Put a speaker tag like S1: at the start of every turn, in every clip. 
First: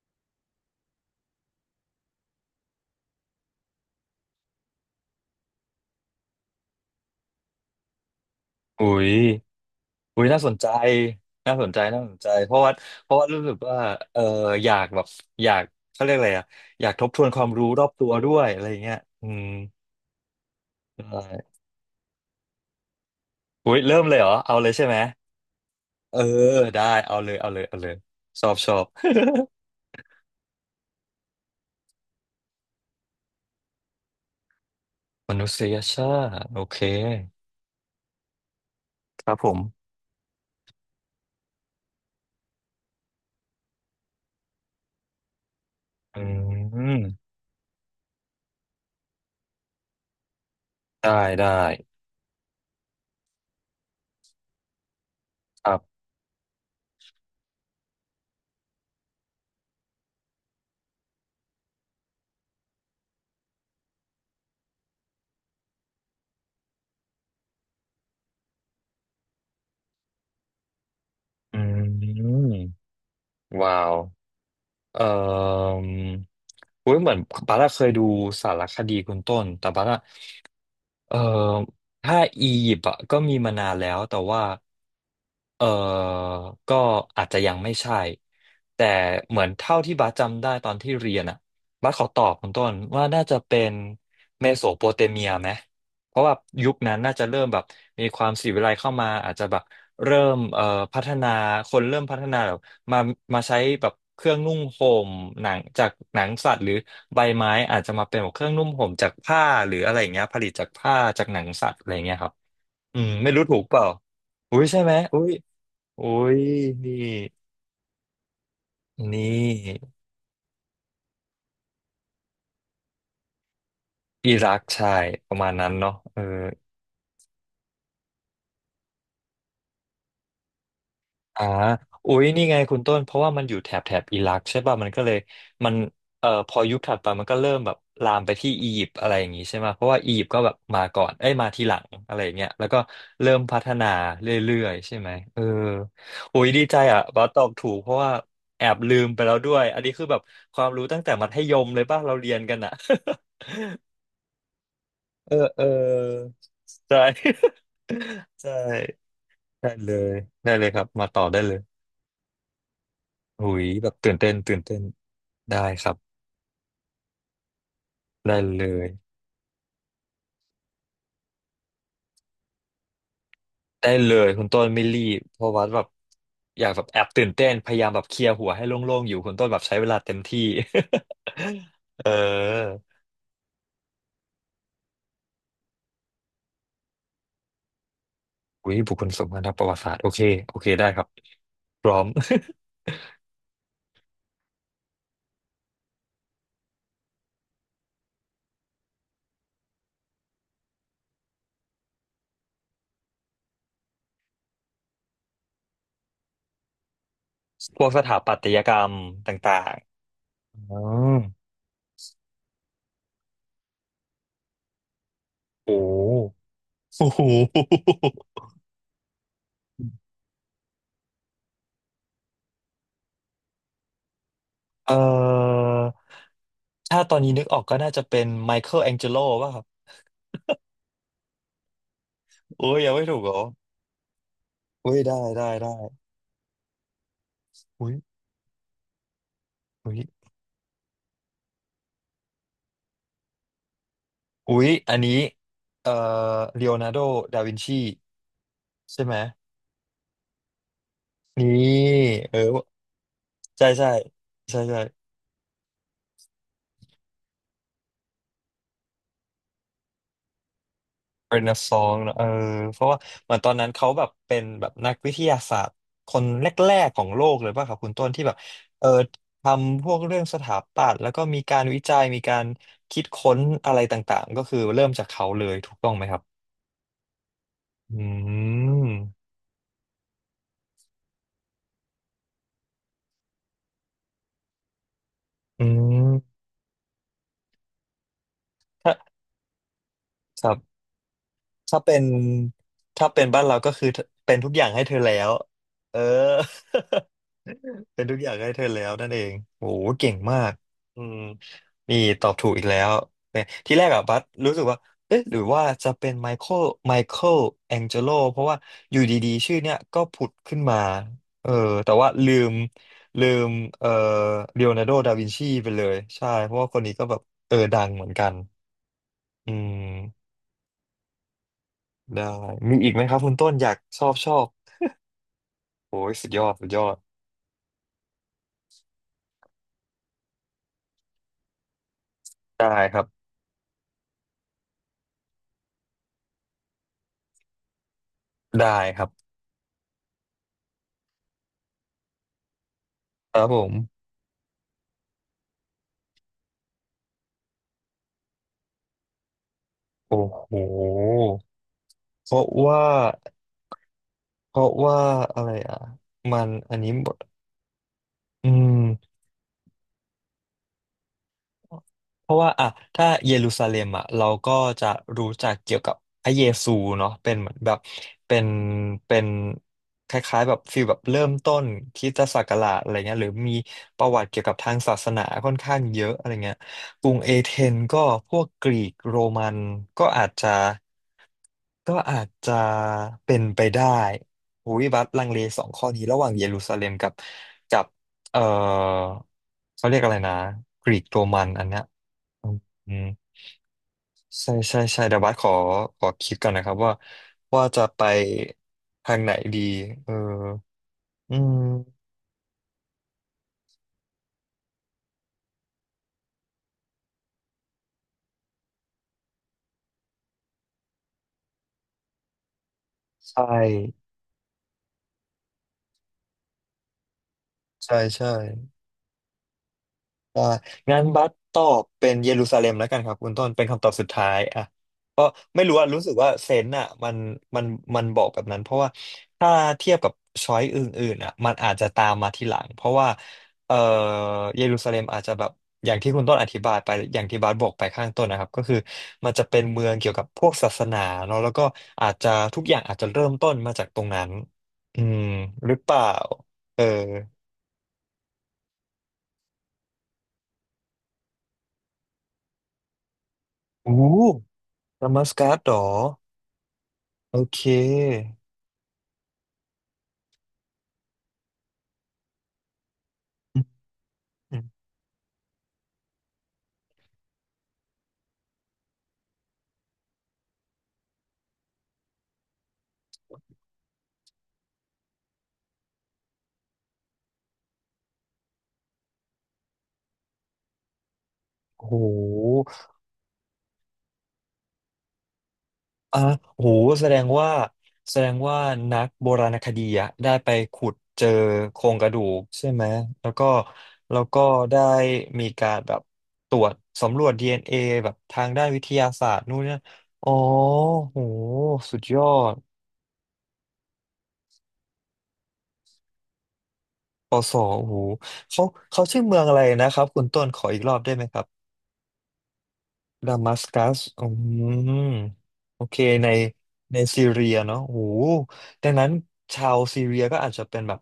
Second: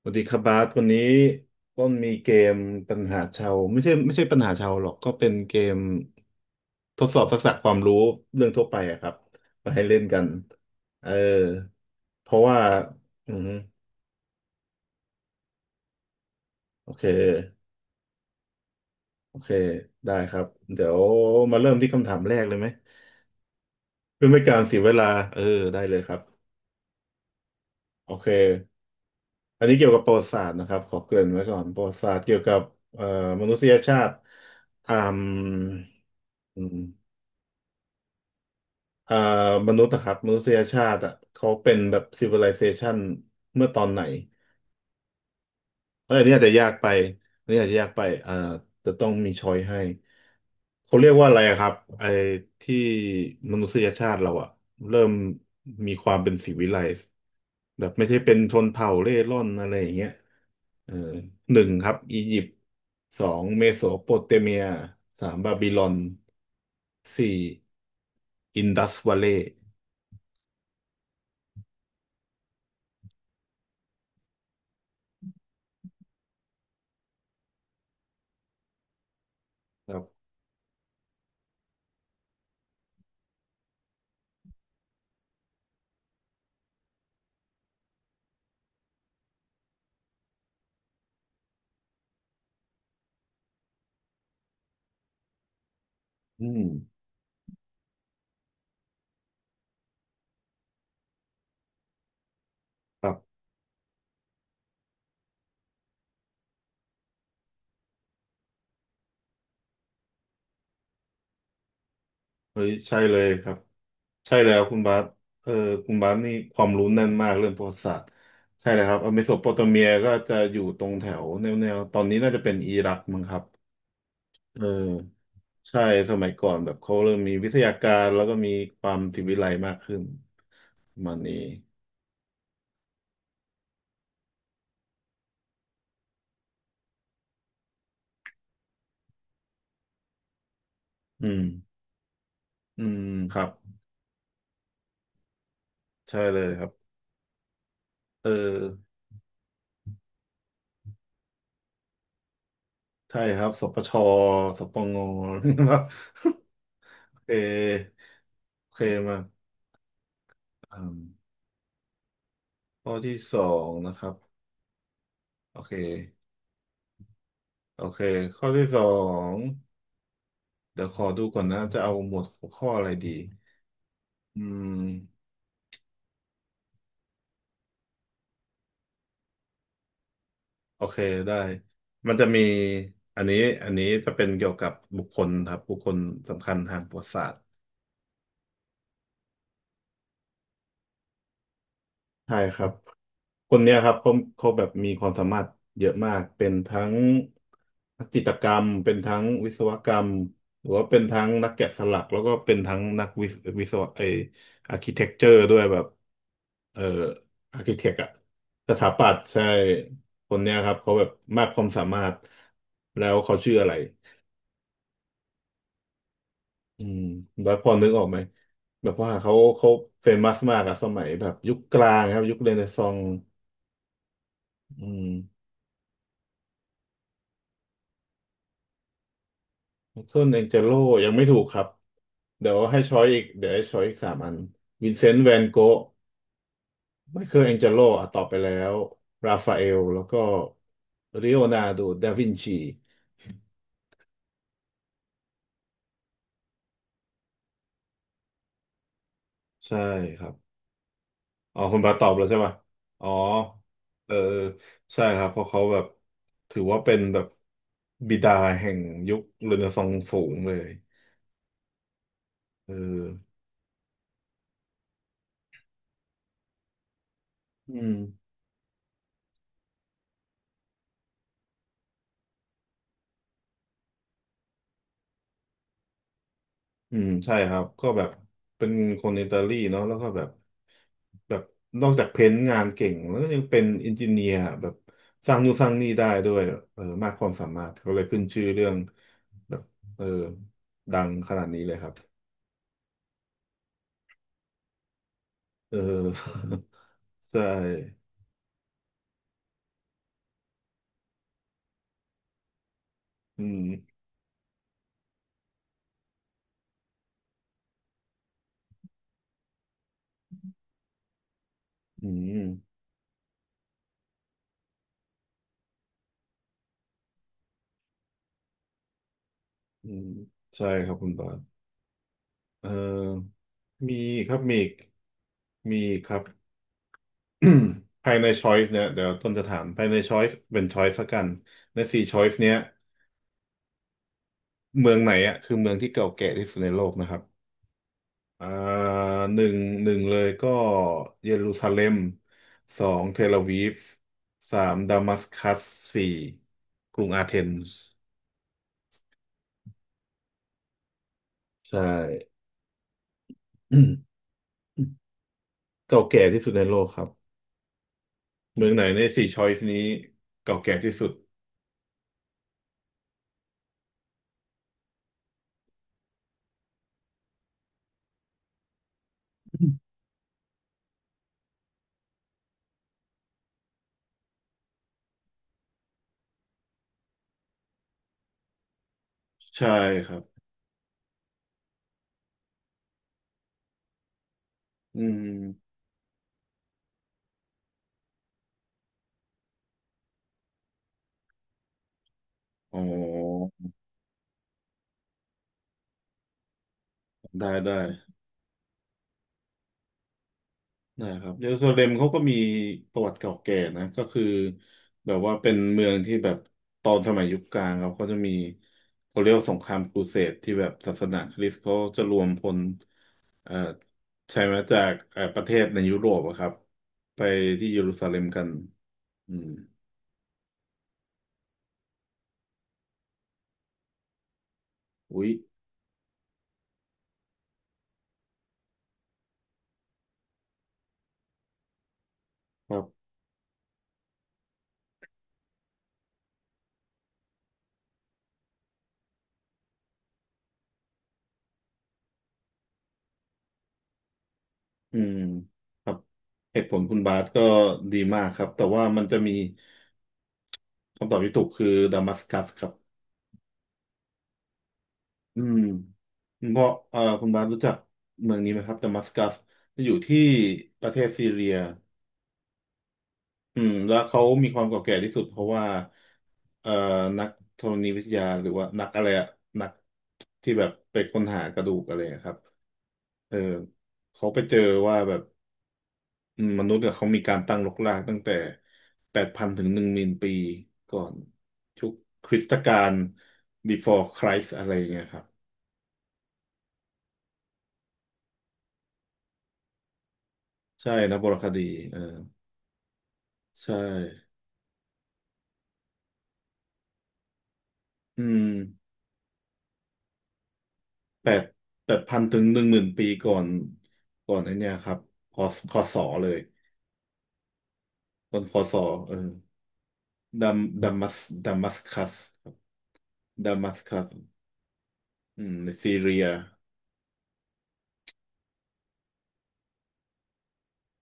S1: สวัสดีครับบาสวันนี้ต้นมีเกมปัญหาชาวไม่ใช่ปัญหาชาวหรอกก็เป็นเกมทดสอบทักษะความรู้เรื่องทั่วไป
S2: อุ้
S1: อะครั
S2: ย
S1: บมาให้เล่นกั
S2: อุ้
S1: น
S2: ยน่าสนใจ
S1: เออ
S2: น่าสนใจน่าสน
S1: เพ
S2: ใจ
S1: ราะ
S2: เพ
S1: ว่า
S2: ราะว่าเพราะว่า
S1: อื
S2: รู้
S1: ม
S2: สึกว่าเอออยากแบบอยากเขาเรียกอะไรอะอ
S1: โอ
S2: ยาก
S1: เค
S2: ทบทวนความรู้รอบตัวด้วยอะไรอย่างเงี้ยอื
S1: โอ
S2: ม
S1: เคได้ครับเดี๋ยว
S2: ได้
S1: มาเริ่มที่คำถามแรกเลยไหม
S2: อุ้ยเริ่มเลยเห
S1: เพื่
S2: ร
S1: อ
S2: อ
S1: ไม่ให้
S2: เอา
S1: การ
S2: เลย
S1: เสีย
S2: ใช่
S1: เว
S2: ไหม
S1: ลาเออได้เลยค
S2: เอ
S1: รับ
S2: อได้เอาเลยเอาเลยเอาเลย
S1: โอเค
S2: ชอบชอบ
S1: อันนี้เกี่ยวกับประวัติศาสตร์นะครับขอเกริ่นไว้ก่อนประวัติศาสตร์เกี่ยวกับเอ่อมนุษยชาติอ่าม
S2: มนุษยชาติโอ
S1: อื
S2: เค
S1: ม อ่า
S2: ครับผม
S1: มนุษย์นะครับมนุษยชาติอ่ะเขาเป็นแบบ civilization เมื่อตอนไหนอะไร
S2: อื
S1: นี่อาจจะยากไป
S2: ม
S1: อันนี่อาจจะยากไปอ่าจะต้องมีช้อยให้เขาเรีย
S2: ได้
S1: กว่าอะไร
S2: ได้
S1: อะครับไอ้ที่มนุษยชาติเราอ่ะเริ่ม
S2: ครั
S1: มี
S2: บ
S1: ความเป็นสิวิไลซ์แบบไม่ใช่เป็นชนเผ่าเร่ร่อนอะไรอย่างเงี้ยเออหนึ่งครับอียิปต์สองเมโสโปเตเมียสามบาบิลอนสี่อินดัสวัลเลย์
S2: อืมว้าวเอ่ออุ้ยเหมือนบาร่าเคยดูสารคดีคุณต้นแต่บา
S1: ค
S2: ร่า
S1: รับ
S2: เอ่อถ้าอียิปต์อะก็มีมานานแล้วแต่ว่าเออก็อาจจะยังไม่ใช่แต่เหมือนเท่าที่บัสจำได้ตอนที่เรียนอ่ะบัสขอตอบคุณต้นว่าน่าจะเป็นเมโสโปเตเมียไหมเพราะว่า
S1: อืม
S2: ยุคนั้นน่าจะเริ่มแบบมีความศิลวิไลเข้ามาอาจจะแบบเริ่มพัฒนาคนเริ่มพัฒนาแบบมา
S1: ครับ
S2: มาใช้แบบเครื่องนุ่งห่มหนังจากหนังสัตว์หรือ ใบไม้อาจจะมาเป็นแบบเครื่องนุ่มห่มจากผ้าหรืออะไรอย่างเงี้ยผลิตจากผ้าจากหนังสัตว์อะไรอย่างเงี้ยครับ
S1: เฮ้ยใช่
S2: อืม
S1: เลย
S2: ไม่รู้
S1: ครั
S2: ถู
S1: บ
S2: กเปล่า
S1: ใช่แล้
S2: อุ้
S1: ว
S2: ย
S1: คุ
S2: ใช่
S1: ณ
S2: ไหม
S1: บาส
S2: อุ้ย
S1: เออคุณ
S2: อุ้
S1: บาสนี่
S2: ย
S1: ความรู้
S2: นี่
S1: แน่นมากเรื่องประวัติศาสตร์ใช่เลยครับ
S2: นี
S1: เมโสโปเตเมีย
S2: ่
S1: ก็จะอยู่ตรงแถวแนวๆตอนนี้น่าจะเป็นอิรักมั้งครับ
S2: อิรั
S1: เอ
S2: ก
S1: อ
S2: ใช่ประมาณนั้น
S1: ใช่
S2: เนาะ
S1: ส
S2: เออ
S1: มัยก่อนแบบเขาเริ่มมีวิทยาการแล้วก็มีความศิวิไลซ์มากขึ้นประมันนี้
S2: อ่าอุ๊ยนี่ไงคุณต้น เพราะว่ามันอยู่แถบแถบอิรักใช่ป่ะมันก็เลยมันพอยุคถัดไปมันก็เริ่มแบบลามไปที่อียิปต์อะไรอย่างงี้ใช่ไหมเพราะว่าอียิปต์ก็แบบมาก่อน
S1: อื
S2: เอ้ย
S1: ม
S2: มาทีหลังอะไรอย่างเงี้ยแล้วก็
S1: อืม
S2: เริ่
S1: ค
S2: ม
S1: รับ
S2: พัฒนาเรื่อยๆใช่ไหมเออ
S1: ใช่เล
S2: อุ๊
S1: ย
S2: ย
S1: ค
S2: ดี
S1: รับ
S2: ใจอ่ะว่าตอบถูกเพราะว่า
S1: เออ
S2: แอบลืมไปแล้วด้วย อันนี้คือแบบความรู้ตั้งแต่มัธยมเลยป่ะเราเรียนกันอ่ะ
S1: ใช่ครับสปชสปง
S2: เออเออ
S1: ครับ
S2: ใช่
S1: โอเค
S2: ใช่
S1: โอเคมา
S2: ได้เลยได้เลยค
S1: อื
S2: รับ
S1: ม
S2: มาต่อได้เลย
S1: ข้อที่สอ
S2: หุย
S1: ง
S2: แบ
S1: นะ
S2: บ
S1: ครั
S2: ตื่
S1: บ
S2: นเต้นตื่นเต้น
S1: โอ
S2: ได้
S1: เค
S2: ครับ
S1: โอเค
S2: ได้
S1: ข้อ
S2: เล
S1: ที่สอ
S2: ย
S1: งเดี๋ยวขอดูก่อนนะจะเอาหมวดหัวข้ออะไรดี
S2: ได้เลย
S1: อื
S2: คุณต้น
S1: ม
S2: ไม่รีบเพราะว่าแบบอยากแบบแอบตื่นเต้นพยายามแบบเคลียร์หัวให้โล่งๆอยู่คุณต้นแบบใช้เวลาเต็มที่
S1: โอเคได้
S2: เอ
S1: มันจะมี
S2: อ
S1: อันนี้อันนี้จะเป็นเกี่ยวกับบุคคลครับบุคคลสำคัญทางประวัติศาสตร์
S2: หุยบุคคลสำคัญทางประวัติศาสตร์โอเคโอเคได้ครับพร้อม
S1: ใช่ครับ คนเนี้ยครับเขาแบบมีความสามารถเยอะมากเป็นทั้งนักจิตรกรรมเป็นทั้งวิศวกรรมหรือว่าเป็นทั้งนักแกะสลักแล้วก็เป็นทั้งนักวิศวิศวะไออาร์คิเทคเจอร์ด้วยแบบเอ่ออาร์คิ
S2: พ
S1: เท
S2: วก
S1: ค
S2: ส
S1: อะ
S2: ถาปัตย
S1: ส
S2: กร
S1: ถา
S2: รม
S1: ปัตย์
S2: ต
S1: ใช่
S2: ่าง
S1: คนเนี้
S2: ๆ
S1: ยค
S2: อ๋
S1: รับ
S2: อ
S1: เขาแบบมากความสามารถแล้วเขาชื่ออะไร
S2: โอ
S1: อืม
S2: ้โห
S1: แล้วพอนึกออกไหมแบบว่าเขาเฟมัสมากอะสมัยแบบยุคกลางครับยุคเรเนซองส์อื
S2: เอ่อ
S1: ม
S2: ถ้าตอนนี้นึกออกก็น่าจะเป็นไมเคิลแองเจโลป่ะครับ
S1: ไมเคิลแองเจโลยังไม่ถูกครับเดี๋ยว
S2: โอ้ย
S1: ให้
S2: ยัง
S1: ช้อ
S2: ไม่
S1: ย
S2: ถู
S1: อี
S2: ก
S1: ก
S2: เหรอ
S1: เดี๋ยวให้ช้อยอีกสามอันวิ
S2: อุ้
S1: น
S2: ย
S1: เซ
S2: ได้
S1: นต์แวน
S2: ได้ได้
S1: โกะไมเคิลแองเจโล
S2: อุ้ย
S1: อ่ะตอบไปแล้วราฟาเอล
S2: อุ้
S1: แล้
S2: ย
S1: วก็ลีโอนาร์โดดาวินชี
S2: อุ้ยอันนี้ เอ่อเลโอนาร์โดดาวินชีใช่ไหม
S1: ใช่ครับอ๋อ
S2: นี่
S1: คุณบาตอบแล้ว
S2: เอ
S1: ใช่
S2: อ
S1: ป่ะอ๋อ
S2: ใช่ใช่
S1: เออ
S2: ใช่ใช่
S1: ใช่ครับเพราะเขาแบบถือว่าเป็นแบบบิดาแห่งยุคเรเนซองส์สูงเลย
S2: เป็นนักสองเนอะเออ
S1: เออ
S2: เพราะว่าเหมือนตอนนั้นเขาแบบเป็นแบบนักวิทยาศาสตร์คนแรกๆของโลกเลยป่ะค
S1: อื
S2: รับคุ
S1: ม
S2: ณต้นที่แบบเออทำพวกเรื่องสถาปัตย์แล้วก็มีการวิจัยมีการคิดค้นอะไรต่างๆก็คือเริ่มจากเขาเลยถูกต้องไหมครับ
S1: อืมใช่ครับก็
S2: อื
S1: แบบเป็น
S2: ม
S1: คนอิตาลีเนาะแล้วก็แบบแบบนอกจากเพ้นท์งานเก่งแล้วก็ยังเป็นอินจิเนียร์แบบสร้างนู่น
S2: อื
S1: สร้างนี่ได้ด้วย
S2: ม
S1: เออมากความสามารถเขาเลยขึ้นชื่อเรื่อง
S2: ถ้า
S1: แบบเออ
S2: ครับ
S1: ดังขนาดนี้เลย
S2: ถ้า
S1: ครับ
S2: เป็นถ้าเป็นบ้านเราก็คือเป็นทุกอย่างให้เธอแล้ว
S1: เออ
S2: เออ
S1: ใช่
S2: เป็นทุกอย่างให้เธอแล้วนั่นเองโอ้โหเก่งมากอืมนี่ตอบถูกอีกแล้วเนี่
S1: อื
S2: ย
S1: ม
S2: ที่แรกอะบัสรู้สึกว่าเอ๊ะหรือว่าจะเป็นไมเคิลแองเจโลเพราะว่าอยู่ดีๆชื่อเนี้ยก็ผุดขึ้นมาเออแต่
S1: อื
S2: ว่า
S1: ม
S2: ลืมเอ่อเลโอนาร์โดดาวินชีไปเลยใช่เพราะว่าคนนี้ก็แบบเออดังเหมือนกันอื
S1: อืม
S2: ม
S1: ใช่ครับคุณบาส
S2: ได้
S1: เอ
S2: มีอีกไหมครับ
S1: อ
S2: คุณต้นอยาก
S1: มี
S2: ชอบช
S1: ครั
S2: อ
S1: บ
S2: บ
S1: มีอีกมีอีก
S2: โอ้
S1: ค
S2: ย
S1: รับ
S2: สุดยอดสุดยอด
S1: ภายในช้อยส์เนี่ยเดี๋ยวต้นจะถามภายในช้อยส์เป็นช้อยส์ละกันในสี่ช้อยส์เนี้ย
S2: ได้ครับ
S1: เมืองไหนอ่ะคือเมืองที่เก่าแก่ที่สุดในโลกนะครับอ่า
S2: ได้ครับ
S1: หนึ่งหนึ่งเลยก็เยรูซาเล็มสองเทล
S2: ค
S1: อา
S2: รับ
S1: วี
S2: ผ
S1: ฟ
S2: ม
S1: สามดามัสกัสสี่กรุงอาเทนส์
S2: โอ้โห
S1: ใช่
S2: เพราะว่าเพราะว่าอะไรอ่ะ
S1: เก่าแก่
S2: มั
S1: ที่
S2: น
S1: สุดใน
S2: อั
S1: โล
S2: น
S1: ก
S2: นี้
S1: ครั
S2: หม
S1: บ
S2: ดอื
S1: เมืองไหนใน
S2: ม
S1: สี่ช้อยส์นี้เก่าแก่ที่สุด
S2: เพราะว่าอ่ะถ้าเยรูซาเล็มอ่ะเราก็จะรู้จักเกี่ยวกับพระเยซูเนาะเป็นเหมือนแบบเป็นเป็นคล้ายๆแบบฟีลแบบเริ่มต้นคริสตศักราชอะไรเงี้ยหรือมีประวัติเกี่ยวกับทางศาสนาค่อนข้างเยอะอะไรเงี้ยกรุงเอเธนก็พวกกรีกโรมัน
S1: ใช่
S2: ก็
S1: ครับ
S2: อาจจะ ก็อาจจะเป็นไปได้หิย
S1: อื
S2: บัตลังเลสอง
S1: ม
S2: ข้อนี้ระหว่างเยรูซาเล็มกับกับเออเขาเรียกอะไรนะกรีกโรมันอันเนี้ยอืม
S1: อ๋
S2: อืม
S1: อ
S2: ใช่ใช่ใช่เดี๋ยวบัสขอคิดก่อนนะครับว่า
S1: ได้ได้
S2: จะไปทางไหนดีเออ
S1: นะครับ
S2: อื
S1: เยรู
S2: ม
S1: ซาเล็มเขาก็มีประวัติเก่าแก่นะก็คือแบบว่าเป็นเมืองที่แบบตอนสมัยยุคกลางเขาก็จะมีเขาเรียกว่าสงครามครูเสดที่แบบศาสนาคริสต์เขาจะรวมพล
S2: ใช่
S1: เอ่อใช่ไหมจากประเทศในยุโรปอะครับไปที่เยรู
S2: ใช่
S1: ซาเล็ม
S2: ใช่
S1: กันอืม
S2: อ่างั้นบัสตอบเป็นเยรูซาเล็มแล้วกันครับคุณต้นเป็นคำตอบสุดท้ายอ่ะก็
S1: อุ๊ย
S2: ไม่รู้อ่ะรู้สึกว่าเซนส์อ่ะมันมันบอกแบบนั้นเพราะว่าถ้าเทียบกับช้อยอื่นๆอ่ะมันอาจจะตามมาทีหลัง
S1: ครั
S2: เพราะว่า
S1: บ
S2: เอ่อเยรูซาเล็มอาจจะแบบอย่างที่คุณต้นอธิบายไปอย่างที่บาสบอกไปข้างต้นนะครับก็คือมันจะเป็นเมืองเกี่ยวกับพวกศาสนาเนาะแล้วก็อาจจะทุกอย่างอาจจะเริ่มต้นมาจากตรงนั้น
S1: อื
S2: อื
S1: ม
S2: มหรือ
S1: ค
S2: เป
S1: รับ
S2: ล่า
S1: เหตุผ
S2: เอ
S1: ล
S2: อ
S1: คุณบาสก็ดีมากครับแต่ว่ามันจะมีคำตอบที่ถูกคือดามัสกัสครับ
S2: โอู้ดัมัส
S1: อื
S2: กัส
S1: ม
S2: เหรอ
S1: เพราะคุณ
S2: โอ
S1: บาสรู้
S2: เค
S1: จักเมืองนี้ไหมครับดามัสกัสอยู่ที่ประเทศซีเรียอื
S2: อืม
S1: มแล้วเขามี
S2: อื
S1: ควา
S2: ม
S1: มเก่าแก่ที่สุดเพราะว่าเอ่อนักธรณีวิทยาหรือว่านักอะไรอะนักที่แบบไปค้นหากระดูกอะไรอะครับเออเขาไปเจอว่าแบบอืมมนุษย์เนี่ยเขามีการตั้งรกรากตั้งแต่แปดพันถึงหนึ่งหมื่นปีก่อนยุ
S2: โอ้
S1: ค
S2: โห
S1: คริสตกาล before Christ อะไรอย่างเงี้ยครับ
S2: อ่ะโอ้โหแสดงว่า แสดงว่านักโบราณคดีอะได้ไปขุ
S1: ใช่
S2: ด
S1: นะ
S2: เจ
S1: โบ
S2: อ
S1: ราณคดี
S2: โคร
S1: เอ
S2: ง
S1: อ
S2: กระดูกใช่ไหม แล้วก็
S1: ใช่
S2: แล้วก็ได้มีการแบบตรวจสำรวจ DNA แบบ
S1: อื
S2: ทา
S1: ม
S2: งด้านวิทยาศาสตร์นู่นเนี่ย อ๋อโห
S1: แปดแป
S2: สุ
S1: ด
S2: ดย
S1: พัน
S2: อ
S1: ถึง
S2: ด
S1: หนึ่งหมื่นปีก่อนก่อนไอ้เนี่ยครับคอคอสอเลย
S2: ปอสอโอ้โห
S1: ต้นคอ
S2: เขา
S1: สอ
S2: เขา
S1: เออ
S2: ชื่อเมืองอะไรนะครับ คุณต้
S1: ดั
S2: นข
S1: ม
S2: ออีก
S1: ดั
S2: รอบ
S1: มั
S2: ได้
S1: ส
S2: ไหมครับ
S1: ดัมัสคัสครับ
S2: ดา
S1: ดั
S2: มัส
S1: มัส
S2: กั
S1: คั
S2: ส
S1: ส
S2: อืม
S1: อืมใน
S2: โอ
S1: ซี
S2: เค
S1: เรีย
S2: ในในซีเรียเนาะโอ้โหดังนั้นชาวซีเรียก็อาจจะเป็นแบบ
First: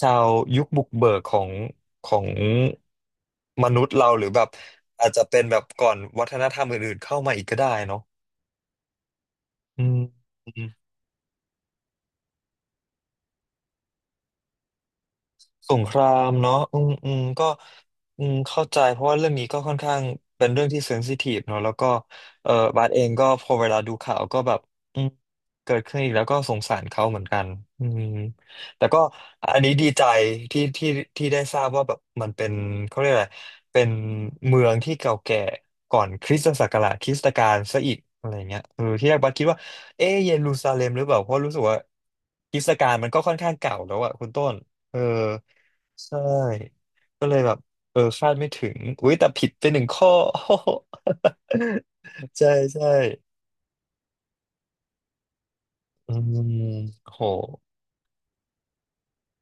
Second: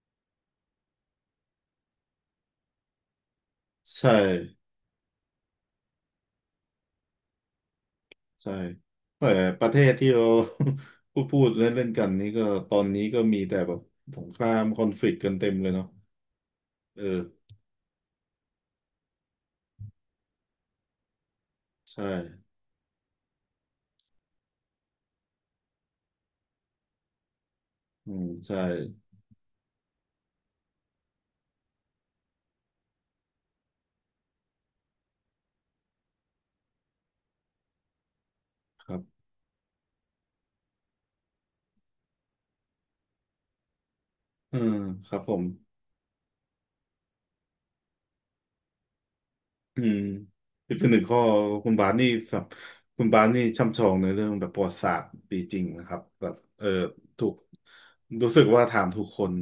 S2: ชาวยุคบุกเบิกของมนุษย์
S1: ใช่
S2: เราหรือแบบอาจจะเป็นแบบก่อนวัฒนธรรมอื่นๆเข้ามาอีกก็ได้เนาะ
S1: ใช่แต่ประเท
S2: อื
S1: ศ
S2: ม
S1: ที่เรา พูดเล่นเล่นกันนี่ก็ตอนนี้ก็มีแต่แบบสงครามคอนฟ lict กต์กันเต็มเลย
S2: สง
S1: เนาะ
S2: ครามเนาะอืม
S1: เอ
S2: อืม
S1: อ
S2: ก็อืมเข้าใจเพราะว่าเรื่องนี้ก็ค่อนข้างเป็นเรื่องที่เซนซิทีฟเนาะแล้วก็
S1: ใช่
S2: เออบาสเองก็พอเวลาดูข่าวก็แบบอืมเกิดขึ้นอีกแล้วก็สงสารเขาเหมือนกันอืม
S1: อืมใช่
S2: แต่ก็อันนี้ดีใจที่ที่ที่ได้ทราบว่าแบบมันเป็นเขาเรียกอะไรเป็นเมืองที่เก่าแก่ก่อนคริสตศักราชคริสตกาลซะอีกอะไรเงี้ยเอ
S1: ค
S2: อ
S1: รั
S2: ที่แรก
S1: บ
S2: บัสคิดว่าเอ๊ะเยรูซาเล็มหรือเปล่าเพราะรู้สึกว่าคริสตกาลมันก็ค่อนข้างเก่าแล้วอะคุณต้น
S1: อืม
S2: เออ
S1: ครับผม
S2: ใช่ก็เลยแบบเออคาดไม่ถึงอุ้ยแต่ผิดไปห
S1: อื
S2: นึ่ง
S1: ม
S2: ข้อ
S1: เป็นหนึ่งข้อคุณบาสนี่สั บ
S2: ใช่ใช่
S1: คุณบาสนี่ช่ำชองในเรื่องแบบประวัติศาสตร์ดีจริงนะครับ
S2: อื
S1: แบบ
S2: ม
S1: เออ
S2: โห
S1: ถูกรู้สึกว่าถามถูกคน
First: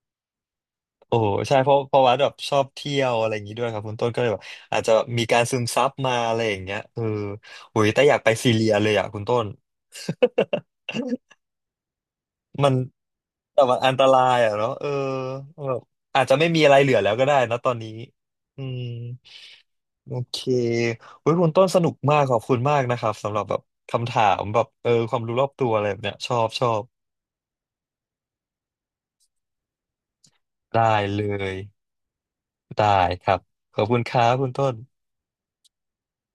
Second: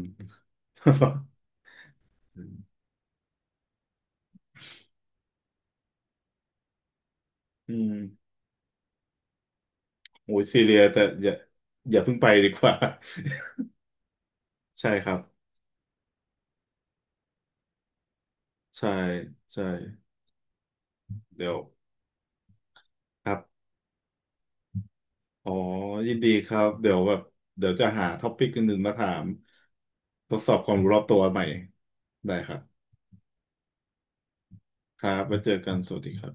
S2: โอ้ใช่เพราะวัดแบบ
S1: อื
S2: ช
S1: ม
S2: อบเที่ยวอะไรอย่างนี้ด้วยครับคุณต้นก็เลยแบบอาจจะมีการซึมซับมาอะไรอย่างเงี้ยเออ
S1: อื
S2: อุ้ย
S1: ม
S2: แต่อยากไปซีเรียเลยอ่ะคุณต้น
S1: โอ้ยซีเรียแต่อย่าอย่าเพิ่งไปดี ก
S2: มั
S1: ว่า
S2: นแต่มันอันตรายอ่ะเนาะ เอ
S1: ใช่
S2: อ
S1: ครับ
S2: แบบอาจจะไม่มีอะไรเหลือแล้วก็ได้นะตอนนี้อืม
S1: ใช่ใช่
S2: โอเคเว้ย
S1: เดี๋
S2: คุณ
S1: ยว
S2: ต้นสนุกมากขอบคุณมากนะครับ
S1: ครั
S2: สำหรับแบ
S1: บ
S2: บคำถามแบบเออความรู้รอ
S1: อ๋อ
S2: บตัวอะไรแบบ
S1: ยิ
S2: เนี้
S1: น
S2: ย
S1: ดี
S2: ชอ
S1: ค
S2: บ
S1: รั
S2: ช
S1: บ
S2: อบ
S1: เดี๋ยวแบบเดี๋ยวจะหาท็อปิกอื่นๆมาถามทดสอบความรู้
S2: ได้
S1: รอบตัว
S2: เล
S1: ใหม่
S2: ย
S1: ได้ครับ
S2: ได้ครับขอบคุณครับคุณต้น
S1: ครับไว้เจอกันสวัสดีครับ